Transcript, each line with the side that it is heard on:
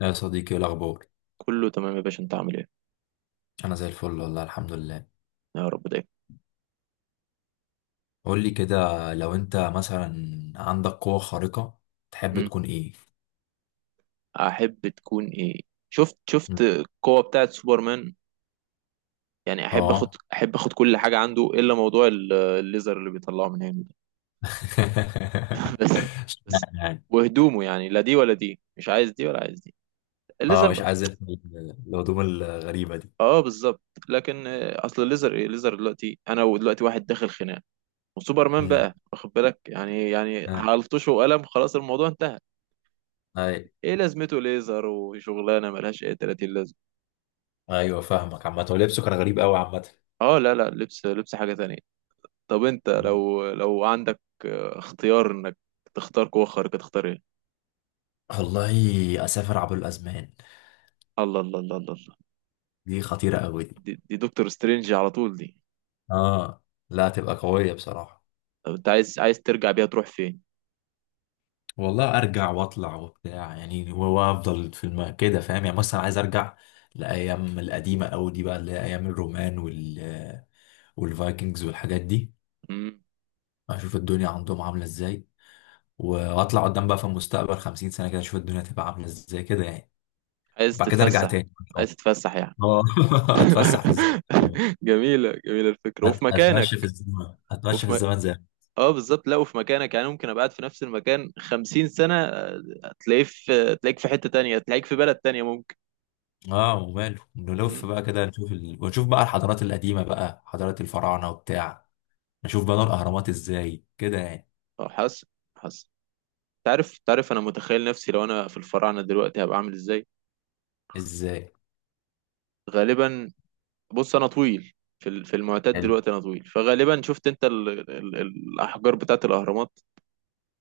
left: يا صديقي، إيه الأخبار؟
right: كله تمام يا باشا، انت عامل ايه؟
left: أنا زي الفل والله، الحمد لله.
right: يا رب دايما.
left: قول لي كده، لو أنت مثلا عندك قوة خارقة تحب
right: مم.
left: تكون إيه؟
right: احب تكون ايه؟ شفت
left: م.
right: شفت القوة بتاعت سوبرمان، يعني احب اخد
left: آه.
right: احب اخد كل حاجة عنده الا موضوع الليزر اللي بيطلعه من هنا ده. بس
left: لا،
right: بس
left: يعني،
right: وهدومه، يعني لا دي ولا دي، مش عايز دي ولا عايز دي.
left: آه
right: الليزر
left: مش
right: بقى.
left: عايز أنت الهدوم الغريبة دي.
right: اه بالظبط. لكن اصل الليزر، ايه الليزر دلوقتي؟ انا ودلوقتي واحد داخل خناق وسوبرمان،
left: م.
right: بقى واخد بالك، يعني يعني
left: آه.
right: هلطشه وقلم خلاص الموضوع انتهى.
left: أي.
right: ايه لازمته ليزر وشغلانه ملهاش اي 30.
left: أيوه فاهمك. عامة هو لبسه كان غريب أوي عامة.
right: اه لا لا، لبس حاجة تانية. طب انت
left: م.
right: لو عندك اختيار انك تختار قوة خارقة، تختار ايه؟
left: والله أسافر عبر الأزمان.
right: الله الله الله الله الله.
left: دي خطيرة أوي دي.
right: دي دكتور سترينج على طول دي.
left: آه. لا، تبقى قوية بصراحة.
right: طب انت عايز ترجع بيها تروح فين؟
left: والله ارجع واطلع وبتاع، يعني هو وافضل في كده، فاهم؟ يعني مثلا عايز ارجع لايام القديمه قوي دي، بقى اللي هي ايام الرومان والفايكنجز والحاجات دي.
right: مم.
left: اشوف الدنيا عندهم عامله ازاي، واطلع قدام بقى في المستقبل 50 سنه كده، اشوف الدنيا تبقى عامله ازاي كده يعني.
right: عايز
left: وبعد كده ارجع
right: تتفسح؟
left: تاني ان شاء
right: عايز تتفسح يعني؟
left: الله. اه، اتفسح في الزمن.
right: جميلة جميلة الفكرة، وفي مكانك.
left: اتمشى في
right: وفي م...
left: الزمن زي...
right: اه بالظبط، لا وفي مكانك، يعني ممكن ابقى قاعد في نفس المكان خمسين سنة هتلاقيه في تلاقيك في حتة تانية، تلاقيك في بلد تانية ممكن.
left: اه وماله، نلف
right: مم.
left: بقى كده نشوف ونشوف بقى الحضارات القديمه، بقى حضارات الفراعنه وبتاع. اشوف بنى الاهرامات ازاي كده يعني.
right: اه حاسس حاسس. تعرف انا متخيل نفسي لو انا في الفراعنه دلوقتي هبقى عامل ازاي.
left: ازاي؟
right: غالبا بص انا طويل. في المعتاد
left: حلو.
right: دلوقتي انا طويل، فغالبا شفت انت ال ال الاحجار بتاعت الاهرامات،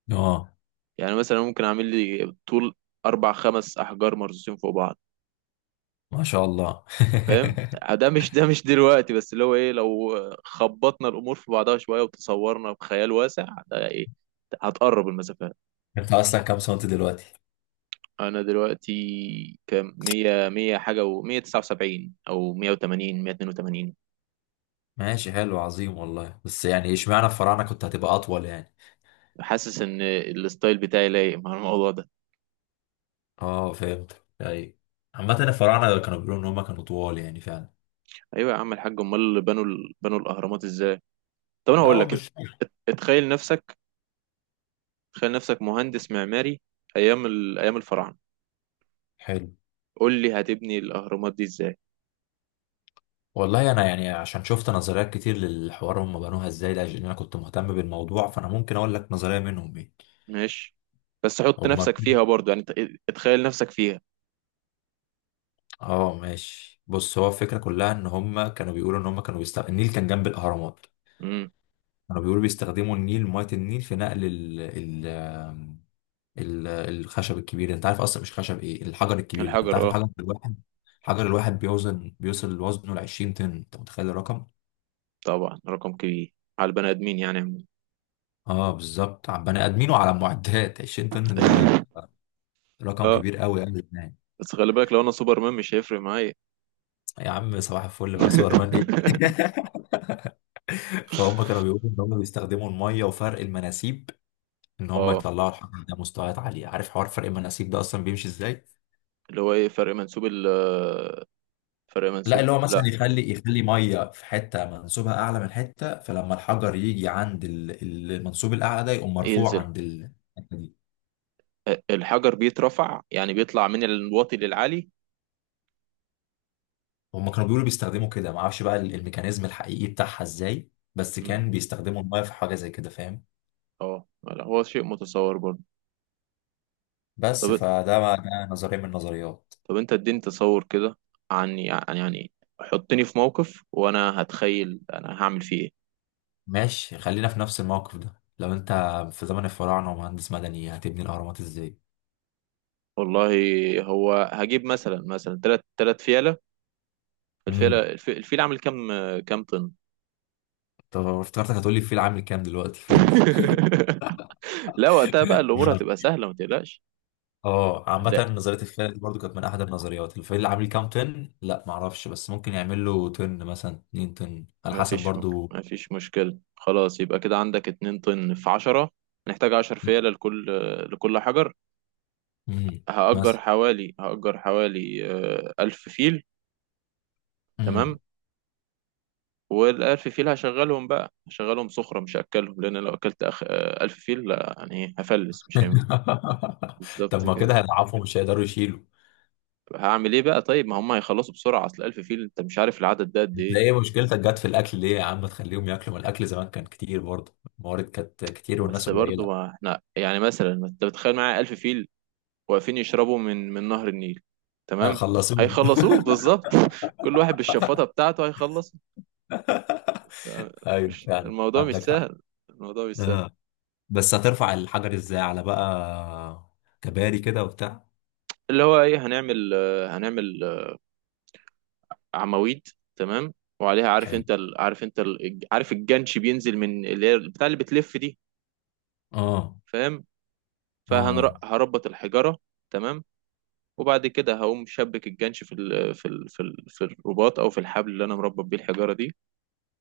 left: اه.
right: يعني مثلا ممكن اعمل لي طول اربع خمس احجار مرصوصين فوق بعض.
left: ما شاء الله.
right: فاهم؟ ده مش دلوقتي بس، اللي هو ايه لو خبطنا الامور في بعضها شويه وتصورنا بخيال واسع ده، ايه؟ هتقرب المسافات.
left: انت اصلا كام سنت دلوقتي؟
right: انا دلوقتي كام؟ 100 100 حاجه و 179 او 180 182.
left: ماشي، حلو، عظيم والله. بس يعني اشمعنى الفراعنة كنت هتبقى اطول يعني؟
right: حاسس ان الستايل بتاعي لايق مع الموضوع ده.
left: اه فهمت، ايوه. عامة الفراعنة كانوا بيقولوا ان هم كانوا طوال يعني، فعلا.
right: ايوه يا عم الحاج، امال اللي بنوا الاهرامات ازاي؟ طب انا
left: لا
right: هقول
left: هو
right: لك،
left: مش
right: اتخيل نفسك، تخيل نفسك مهندس معماري ايام الفراعنه،
left: حلو.
right: قول لي هتبني الاهرامات دي ازاي؟
left: والله انا يعني عشان شفت نظريات كتير للحوار هم بنوها ازاي، لاجل إن انا كنت مهتم بالموضوع، فانا ممكن اقول لك نظرية منهم ايه.
right: ماشي، بس حط
left: هم.
right: نفسك فيها برضه، يعني اتخيل نفسك فيها.
left: اه ماشي. بص، هو الفكره كلها ان هم كانوا بيقولوا ان هم كانوا بيستخدموا النيل، كان جنب الاهرامات.
right: امم.
left: كانوا بيقولوا بيستخدموا النيل، ميه النيل، في نقل الخشب الكبير ده. انت عارف اصلا مش خشب، ايه، الحجر الكبير ده. انت عارف
right: الحجر اه.
left: الحجر الواحد بيوصل وزنه ل 20 طن. انت متخيل الرقم؟
right: طبعا رقم كبير على البني ادمين يعني عموماً.
left: اه بالظبط، على بني ادمين وعلى معدات 20 طن ده رقم
right: اه،
left: كبير قوي قوي يعني.
right: بس خلي بالك لو انا سوبرمان مش هيفرق معايا.
left: يا عم صباح الفل بقى، سوبرمان ايه. فهم كانوا بيقولوا ان هم بيستخدموا الميه وفرق المناسيب، ان هم
right: اه،
left: يطلعوا الحجر ده مستويات عاليه. عارف حوار فرق المناسيب ده اصلا بيمشي ازاي؟
right: اللي هو ايه فرق منسوب
left: لا، اللي هو
right: لا.
left: مثلا يخلي ميه في حته منسوبها اعلى من حته، فلما الحجر يجي عند المنسوب الاعلى ده يقوم مرفوع
right: ينزل.
left: عند الحته دي.
right: الحجر بيترفع يعني، بيطلع من الواطي للعالي.
left: هم كانوا بيقولوا بيستخدموا كده، ما اعرفش بقى الميكانيزم الحقيقي بتاعها ازاي، بس
right: مم.
left: كان بيستخدموا الميه في حاجه زي كده، فاهم؟
right: اه لا، هو شيء متصور برضه. طب
left: بس ده نظريه من النظريات.
right: طب انت اديني تصور كده، عن يعني يعني حطني في موقف وانا هتخيل انا هعمل فيه ايه.
left: ماشي، خلينا في نفس الموقف ده. لو انت في زمن الفراعنه ومهندس مدني، هتبني الاهرامات ازاي؟
right: والله هو هجيب مثلا تلات فيلة. الفيلة
left: امم.
right: الفيل عامل كام؟ كام طن؟
left: طب افتكرتك هتقولي الفيل عامل كام دلوقتي فلوس.
right: لا وقتها بقى الامور هتبقى سهلة، ما تقلقش.
left: اه
right: هنلاقي.
left: عامة نظرية الفيل دي برضو كانت من أحد النظريات. الفيل عامل كام طن؟ لا معرفش، بس ممكن يعمل له طن، مثلا 2 طن على
right: ما
left: حسب
right: فيش
left: برضو.
right: ما فيش مشكلة، خلاص يبقى كده عندك اتنين طن في عشرة. هنحتاج عشر فيلة لكل حجر.
left: امم.
right: هأجر
left: مثلا.
right: حوالي هأجر حوالي ألف فيل. تمام.
left: امم.
right: والألف فيل هشغلهم بقى، هشغلهم صخرة مش هأكلهم، لأن لو أكلت أخ... آه، ألف فيل لا، يعني هفلس مش هينفع.
left: طب
right: بالظبط
left: ما
right: كده.
left: كده هيضعفوا، مش هيقدروا يشيلوا.
right: هعمل ايه بقى؟ طيب ما هم هيخلصوا بسرعة، اصل 1000 فيل انت مش عارف العدد ده قد
left: انت
right: ايه.
left: ايه مشكلتك جت في الأكل ليه يا عم؟ تخليهم ياكلوا، ما الأكل زمان كان كتير برضو. الموارد كانت كتير
right: بس
left: والناس
right: برضو
left: قليلة.
right: احنا يعني مثلا انت بتخيل معايا 1000 فيل واقفين يشربوا من نهر النيل.
left: آه،
right: تمام.
left: خلصوه.
right: هيخلصوه بالظبط. كل واحد بالشفاطة بتاعته هيخلص. آه،
left: ايوه
right: مش
left: فعلا،
right: الموضوع مش
left: عندك حق.
right: سهل، الموضوع مش سهل.
left: بس هترفع الحجر ازاي على بقى، كباري كده وبتاع؟
right: اللي هو ايه، هنعمل هنعمل عواميد. تمام. وعليها عارف
left: حلو.
right: انت عارف الجنش بينزل من اللي هي بتاع اللي بتلف دي.
left: اه.
right: فاهم؟
left: اه. آه.
right: فهربط الحجارة. تمام. وبعد كده هقوم شبك الجنش في الرباط او في الحبل اللي انا مربط بيه الحجارة دي.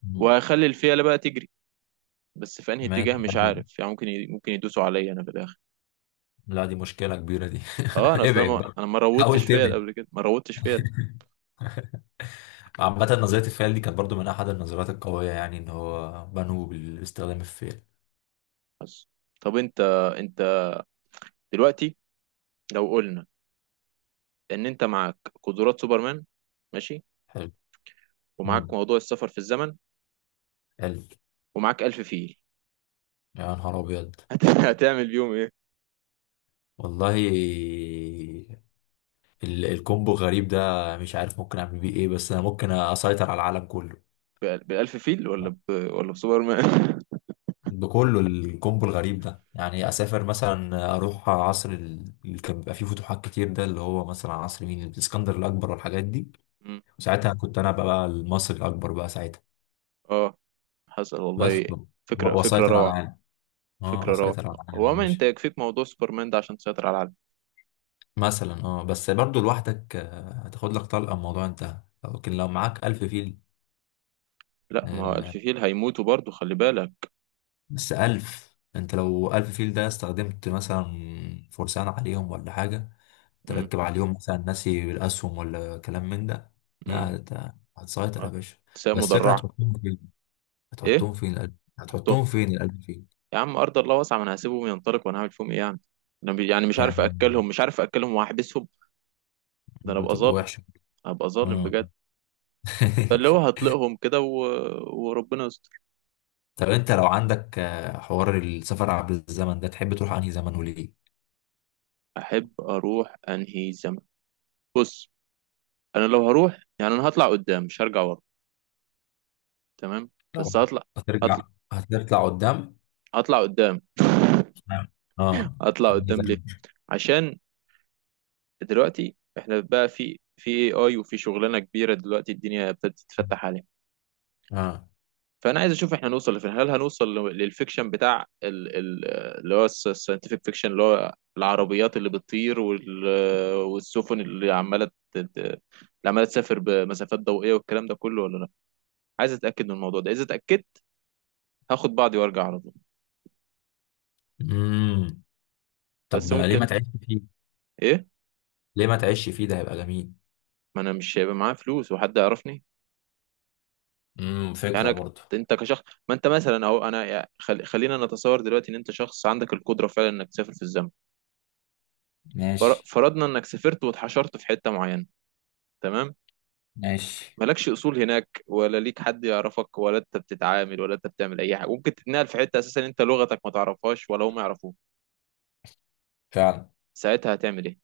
left: مم.
right: وهخلي الفيلة بقى تجري، بس في انهي اتجاه
left: ماشي،
right: مش
left: حلو.
right: عارف يعني ممكن ممكن يدوسوا عليا انا في الاخر.
left: لا دي مشكلة كبيرة دي.
right: اه انا اصلا
left: ابعد
right: ما...
left: بقى.
right: انا ما
left: حاول
right: روضتش فيا
left: تبعد.
right: قبل كده، ما روضتش فيا.
left: عامة نظرية الفيل دي كانت برضو من أحد النظريات القوية، يعني إن هو بنوه باستخدام الفيل.
right: بس طب انت دلوقتي لو قلنا ان انت معاك قدرات سوبرمان، ماشي،
left: حلو. مم.
right: ومعاك موضوع السفر في الزمن،
left: حلو.
right: ومعاك ألف فيل.
left: يا نهار أبيض.
right: هتعمل بيهم ايه؟
left: والله الكومبو غريب ده. مش عارف ممكن أعمل بيه إيه، بس أنا ممكن أسيطر على العالم كله.
right: بالألف فيل ولا ولا بسوبرمان؟
left: بكله، الكومبو الغريب ده يعني. اسافر مثلا، اروح عصر اللي كان بيبقى فيه فتوحات كتير ده، اللي هو مثلا عصر مين، الاسكندر الاكبر والحاجات دي.
right: مم.
left: وساعتها كنت انا بقى المصري الاكبر بقى ساعتها.
right: اه حصل والله.
left: بس
right: فكرة
left: واسيطر على
right: روعة.
left: العالم. اه
right: فكرة روعة.
left: اسيطر على العالم
right: هو
left: يا
right: ما
left: باشا.
right: انت يكفيك موضوع سوبرمان ده عشان تسيطر على العالم.
left: مثلا، اه، بس برضو لوحدك هتاخد لك طلقه الموضوع انتهى. لكن لو معاك 1000 فيل.
right: لا ما هو ألف
left: آه،
right: فيل هيموتوا برضو، خلي بالك.
left: بس ألف انت لو 1000 فيل ده استخدمت مثلا فرسان عليهم ولا حاجة،
right: مم.
left: تركب عليهم مثلا، ناسي الاسهم ولا كلام من ده،
right: مم.
left: لا ده هتسيطر يا
right: اه.
left: باشا.
right: ساقية
left: بس الفكره،
right: مدرعة. ايه؟
left: هتحطهم فين القلب؟
right: حطهم.
left: هتحطهم فين القلب فين؟
right: يا عم ارض الله واسعة، ما انا هسيبهم ينطلقوا، وانا هعمل فيهم ايه يعني؟ انا يعني مش عارف
left: يعني
right: اكلهم، مش عارف اكلهم واحبسهم. ده انا ابقى
left: هتبقى
right: ظالم،
left: وحشه.
right: هبقى ظالم
left: آه.
right: بجد. فاللي هو هطلقهم كده وربنا يستر.
left: طب انت لو عندك حوار السفر عبر الزمن ده تحب تروح انهي زمن وليه؟
right: احب اروح انهي زمن؟ بص انا لو هروح يعني، انا هطلع قدام مش هرجع ورا. تمام.
left: لو
right: بس هطلع.
left: هترجع.
right: هطلع
left: هتطلع قدام.
right: هطلع قدام.
left: اه،
right: هطلع
left: في انهي
right: قدام ليه؟
left: زمن.
right: عشان دلوقتي احنا بقى في اي وفي شغلانة كبيرة دلوقتي، الدنيا ابتدت تتفتح عليها.
left: اه.
right: فانا عايز اشوف احنا هنوصل لفين، هل هنوصل للفيكشن بتاع اللي هو الساينتفك فيكشن، اللي هو العربيات اللي بتطير والسفن اللي عماله اللي عماله تسافر بمسافات ضوئيه والكلام ده كله، ولا لا. عايز اتاكد من الموضوع ده، اذا اتاكدت هاخد بعضي وارجع على طول.
left: امم.
right: بس
left: طب ليه
right: ممكن.
left: ما تعيش فيه؟
right: ايه؟
left: ده هيبقى جميل.
right: ما انا مش هيبقى معايا فلوس وحد يعرفني.
left: امم،
right: يعني
left: فكره برضه.
right: انت كشخص، ما انت مثلا اهو، انا خلينا نتصور دلوقتي ان انت شخص عندك القدره فعلا انك تسافر في الزمن.
left: ماشي.
right: فرضنا انك سافرت واتحشرت في حته معينه. تمام.
left: ماشي،
right: مالكش اصول هناك، ولا ليك حد يعرفك، ولا انت بتتعامل، ولا انت بتعمل اي حاجه ممكن تتنقل في حته، اساسا انت لغتك ما تعرفهاش ولا هم يعرفوك.
left: فعلا.
right: ساعتها هتعمل ايه؟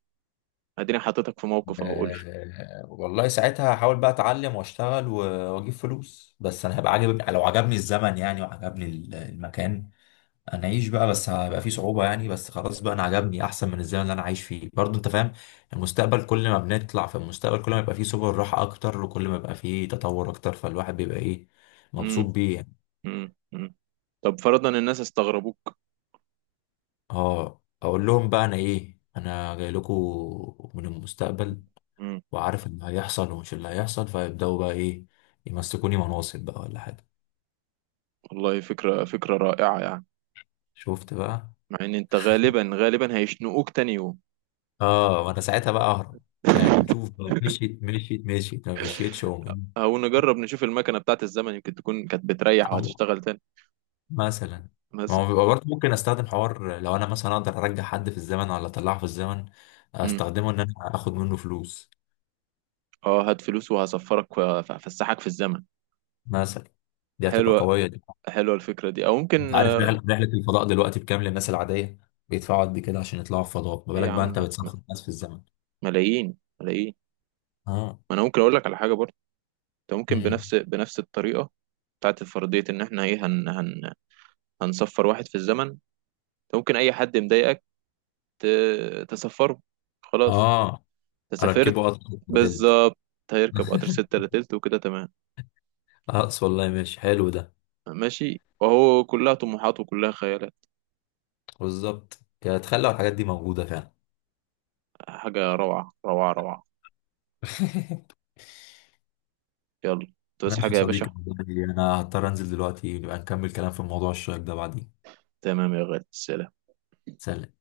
right: اديني حطيتك في موقف اهو، قول لي.
left: أه والله ساعتها هحاول بقى اتعلم واشتغل واجيب فلوس. بس انا هبقى عاجب لو عجبني الزمن يعني، وعجبني المكان. انا اعيش بقى، بس هيبقى فيه صعوبة يعني. بس خلاص بقى انا عجبني، احسن من الزمن اللي انا عايش فيه برضه، انت فاهم. المستقبل، كل ما بنطلع في المستقبل كل ما يبقى فيه سبل راحة اكتر، وكل ما يبقى فيه تطور اكتر، فالواحد بيبقى ايه، مبسوط
right: امم.
left: بيه يعني.
right: امم. طب فرضا الناس استغربوك.
left: اه، اقول لهم بقى انا ايه، انا جاي لكم من المستقبل،
right: امم.
left: وعارف ان هيحصل ومش اللي هيحصل، فيبداوا بقى ايه، يمسكوني مناصب بقى ولا حاجه.
right: والله فكره، فكره رائعه يعني.
left: شفت بقى.
right: مع ان انت غالبا هيشنقوك تاني يوم.
left: اه، وانا ساعتها بقى اهرب يعني. نشوف بقى، مشيت مشيت مشيت، ما مشيتش أقوم إيه؟
right: او نجرب نشوف المكنه بتاعت الزمن يمكن تكون كانت بتريح
left: أطلع.
right: وهتشتغل تاني.
left: مثلا. ما
right: مثلا.
left: هو بيبقى برضه ممكن استخدم حوار، لو انا مثلا اقدر ارجع حد في الزمن ولا اطلعه في الزمن،
right: امم.
left: استخدمه ان انا اخد منه فلوس
right: اه هات فلوس وهسفرك هفسحك في الزمن.
left: مثلا. دي هتبقى
right: حلوه.
left: قويه دي.
right: حلوه الفكره دي، او
left: انت
right: ممكن.
left: عارف رحلة الفضاء دلوقتي بكام للناس العاديه؟ بيدفعوا قد كده عشان يطلعوا الفضاء، ما
right: ايه يا
left: بالك بقى
right: عم
left: انت بتسافر الناس في الزمن.
right: ملايين، ملايين.
left: اه.
right: ما انا ممكن اقول لك على حاجه برضه، انت ممكن
left: امم.
right: بنفس الطريقه بتاعت الفرضيه ان احنا ايه، هن هن هنصفر واحد في الزمن. انت ممكن اي حد مضايقك تسفره، خلاص،
left: اه.
right: انت سافرت.
left: اركبه اصلا تلت.
right: بالظبط. هيركب قطر ستة إلا تلت، وكده تمام.
left: اقص والله، ماشي حلو ده.
right: ماشي وهو كلها طموحات وكلها خيالات.
left: بالظبط. يا تخلى الحاجات دي موجودة فعلا.
right: حاجة روعة روعة روعة. يلا، انت بس
left: ماشي يا
right: حاجة يا باشا.
left: صديقي، والله انا هضطر انزل دلوقتي. نبقى نكمل كلام في موضوع الشيك ده بعدين.
right: تمام يا غالي، سلام.
left: سلام.